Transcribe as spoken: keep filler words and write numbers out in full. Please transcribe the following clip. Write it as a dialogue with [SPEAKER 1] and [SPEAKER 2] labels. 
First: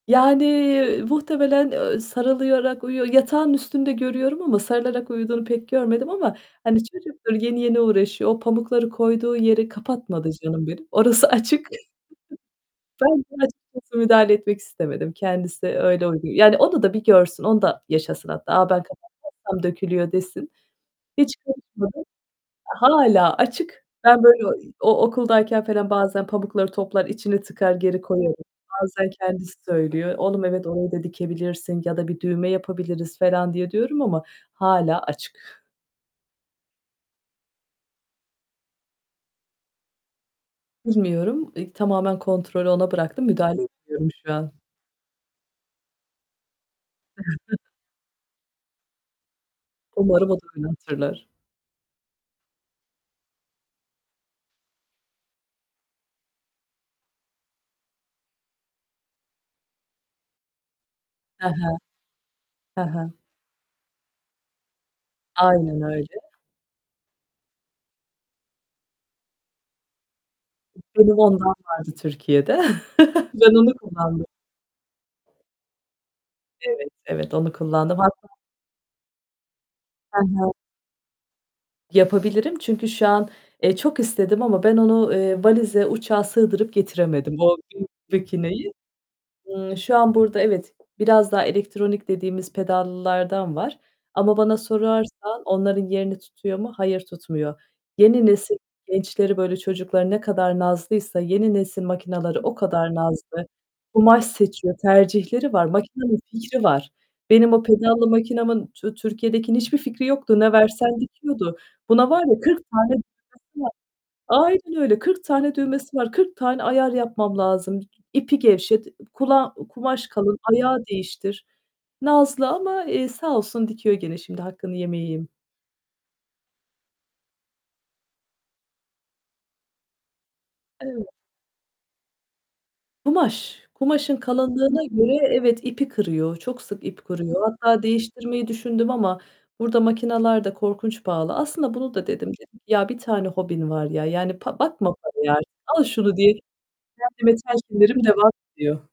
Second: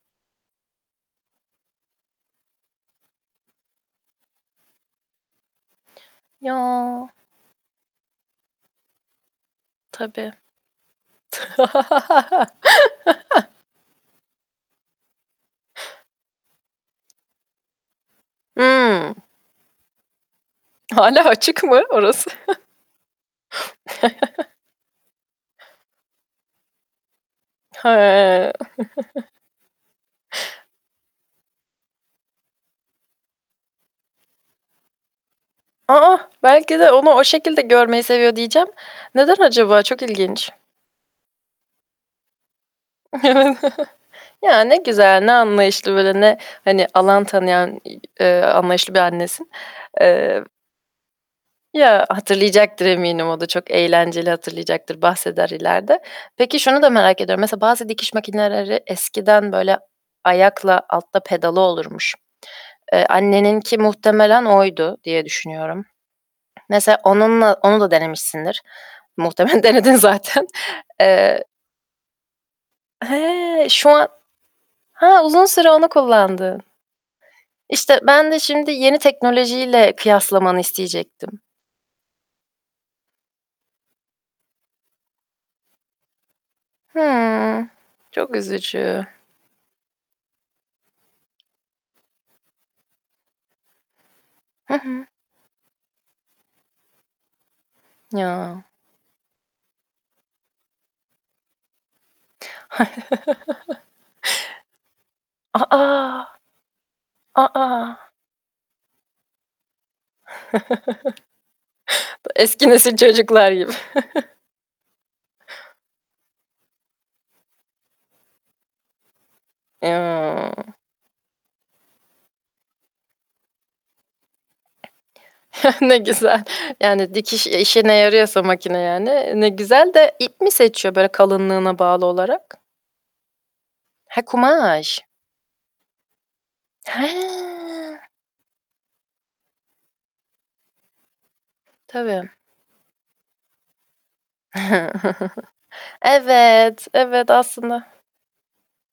[SPEAKER 1] Yani, muhtemelen, ııı, sarılıyarak uyuyor. Yatağının üstünde görüyorum ama sarılarak uyuduğunu pek görmedim ama, hani,
[SPEAKER 2] Ya!
[SPEAKER 1] çocuktur yeni, yeni uğraşıyor, o pamukları koyduğu yeri kapatmadı
[SPEAKER 2] Tabii.
[SPEAKER 1] canım benim, orası açık. Ben de açıkçası müdahale etmek istemedim. Kendisi öyle uygun Yani, onu da bir görsün, onu da yaşasın hatta. "A, ben
[SPEAKER 2] Hı!
[SPEAKER 1] kapatmazsam dökülüyor!" desin.
[SPEAKER 2] Hâlâ
[SPEAKER 1] Hiç
[SPEAKER 2] açık mı
[SPEAKER 1] karışmadım.
[SPEAKER 2] orası?
[SPEAKER 1] Hâlâ açık, ben böyle o i o okuldayken felan bazen pamukları toplar, içini tıkar, geri koyarım.
[SPEAKER 2] He.
[SPEAKER 1] Bazen kendisi söylüyor. "Oğlum evet, orayı da dikebilirsin ya da bir düğme yapabiliriz felan" diye, diyorum ama hâlâ açık.
[SPEAKER 2] A! Belki de onu o şekilde görmeyi seviyor, diyeceğim. Neden acaba? Çok ilginç!
[SPEAKER 1] Bilmiyorum. İk tamamen kontrolü ona bıraktım, müdahale etmiyorum şu an.
[SPEAKER 2] Ya, ne güzel, ne anlayışlı, böyle ne, hani, alan tanıyan i eee, anlayışlı bir annesin.
[SPEAKER 1] Umarım o
[SPEAKER 2] Eee
[SPEAKER 1] da beni hatırlar.
[SPEAKER 2] Ya. Hatırlayacaktır, eminim o da çok eğlenceli hatırlayacaktır, bahseder ileride. Peki, şunu da merak ediyorum, mesela bazı dikiş makineleri eskiden böyle ayakla altta
[SPEAKER 1] He
[SPEAKER 2] pedalı
[SPEAKER 1] he.
[SPEAKER 2] olurmuş.
[SPEAKER 1] He
[SPEAKER 2] Eee,
[SPEAKER 1] he.
[SPEAKER 2] anneninki muhtemelen oydu, diye
[SPEAKER 1] Aynen
[SPEAKER 2] düşünüyorum.
[SPEAKER 1] öyle!
[SPEAKER 2] Mesela onunla, onu da denemişsindir. Muhtemelen denedin zaten.
[SPEAKER 1] Benim
[SPEAKER 2] Eee
[SPEAKER 1] ondan vardı Türkiye'de. Ben
[SPEAKER 2] He!
[SPEAKER 1] onu
[SPEAKER 2] Şu an
[SPEAKER 1] kullandım.
[SPEAKER 2] He, uzun süre onu kullandın.
[SPEAKER 1] Evet, evet. Onu kullandım.
[SPEAKER 2] İşte,
[SPEAKER 1] Hatta
[SPEAKER 2] ben de şimdi yeni teknolojiyle
[SPEAKER 1] He he.
[SPEAKER 2] kıyaslamanı isteyecektim.
[SPEAKER 1] Yapabilirim. Çünkü şu an, eee, çok istedim ama ben onu, eee, valize, uçağa sığdırıp getiremedim, o
[SPEAKER 2] Hıı.
[SPEAKER 1] büyük
[SPEAKER 2] Çok
[SPEAKER 1] makineyi.
[SPEAKER 2] üzücü.
[SPEAKER 1] Imm, şu an burada evet, biraz daha elektronik dediğimiz pedallılardan var ama bana
[SPEAKER 2] Hı hı.
[SPEAKER 1] sorarsan onların yerini tutuyor mu, hayır, tutmuyor. Yeni nesil
[SPEAKER 2] Ya!
[SPEAKER 1] gençleri, böyle, çocukları ne kadar nazlıysa yeni nesil makinaları o kadar nazlı. Kumaş seçiyor, tercihleri
[SPEAKER 2] A,
[SPEAKER 1] var. Makinanın fikri var. Benim o pedallı
[SPEAKER 2] A.
[SPEAKER 1] makinamın Tü Türkiye'dekinin hiçbir fikri yoktu. Ne versen dikiyordu. Buna var
[SPEAKER 2] Dı
[SPEAKER 1] ya, kırk
[SPEAKER 2] eski
[SPEAKER 1] tane
[SPEAKER 2] nesil
[SPEAKER 1] düğmesi
[SPEAKER 2] çocuklar
[SPEAKER 1] var.
[SPEAKER 2] gibi.
[SPEAKER 1] Aynen öyle, kırk tane düğmesi var. Kırk tane ayar yapmam lazım. İpi gevşet, ı kula kumaş kalın,
[SPEAKER 2] Yaa.
[SPEAKER 1] ayağı değiştir. Nazlı ama, eee, sağ olsun, dikiyor gene, şimdi hakkını yemeyeyim.
[SPEAKER 2] Ne güzel. Yani, dikiş işine yarıyorsa makine yani, ne güzel de. İp mi seçiyor böyle
[SPEAKER 1] Eve
[SPEAKER 2] kalınlığına bağlı olarak?
[SPEAKER 1] Kumaş, kumaşın
[SPEAKER 2] He,
[SPEAKER 1] kalınlığına
[SPEAKER 2] kumaş.
[SPEAKER 1] göre evet, ipi kırıyor, çok sık ip kırıyor. Hatta
[SPEAKER 2] He!
[SPEAKER 1] değiştirmeyi düşündüm ama burada makinalar da korkunç pahalı. Aslında bunu da dedim.
[SPEAKER 2] Tabii.
[SPEAKER 1] Dedim ki, "Ya bir tane hobin var ya! Yani, pa bakma paraya artık al şunu." diye,
[SPEAKER 2] Evet, evet,
[SPEAKER 1] kendime
[SPEAKER 2] aslında
[SPEAKER 1] telkinlerim devam ediyor.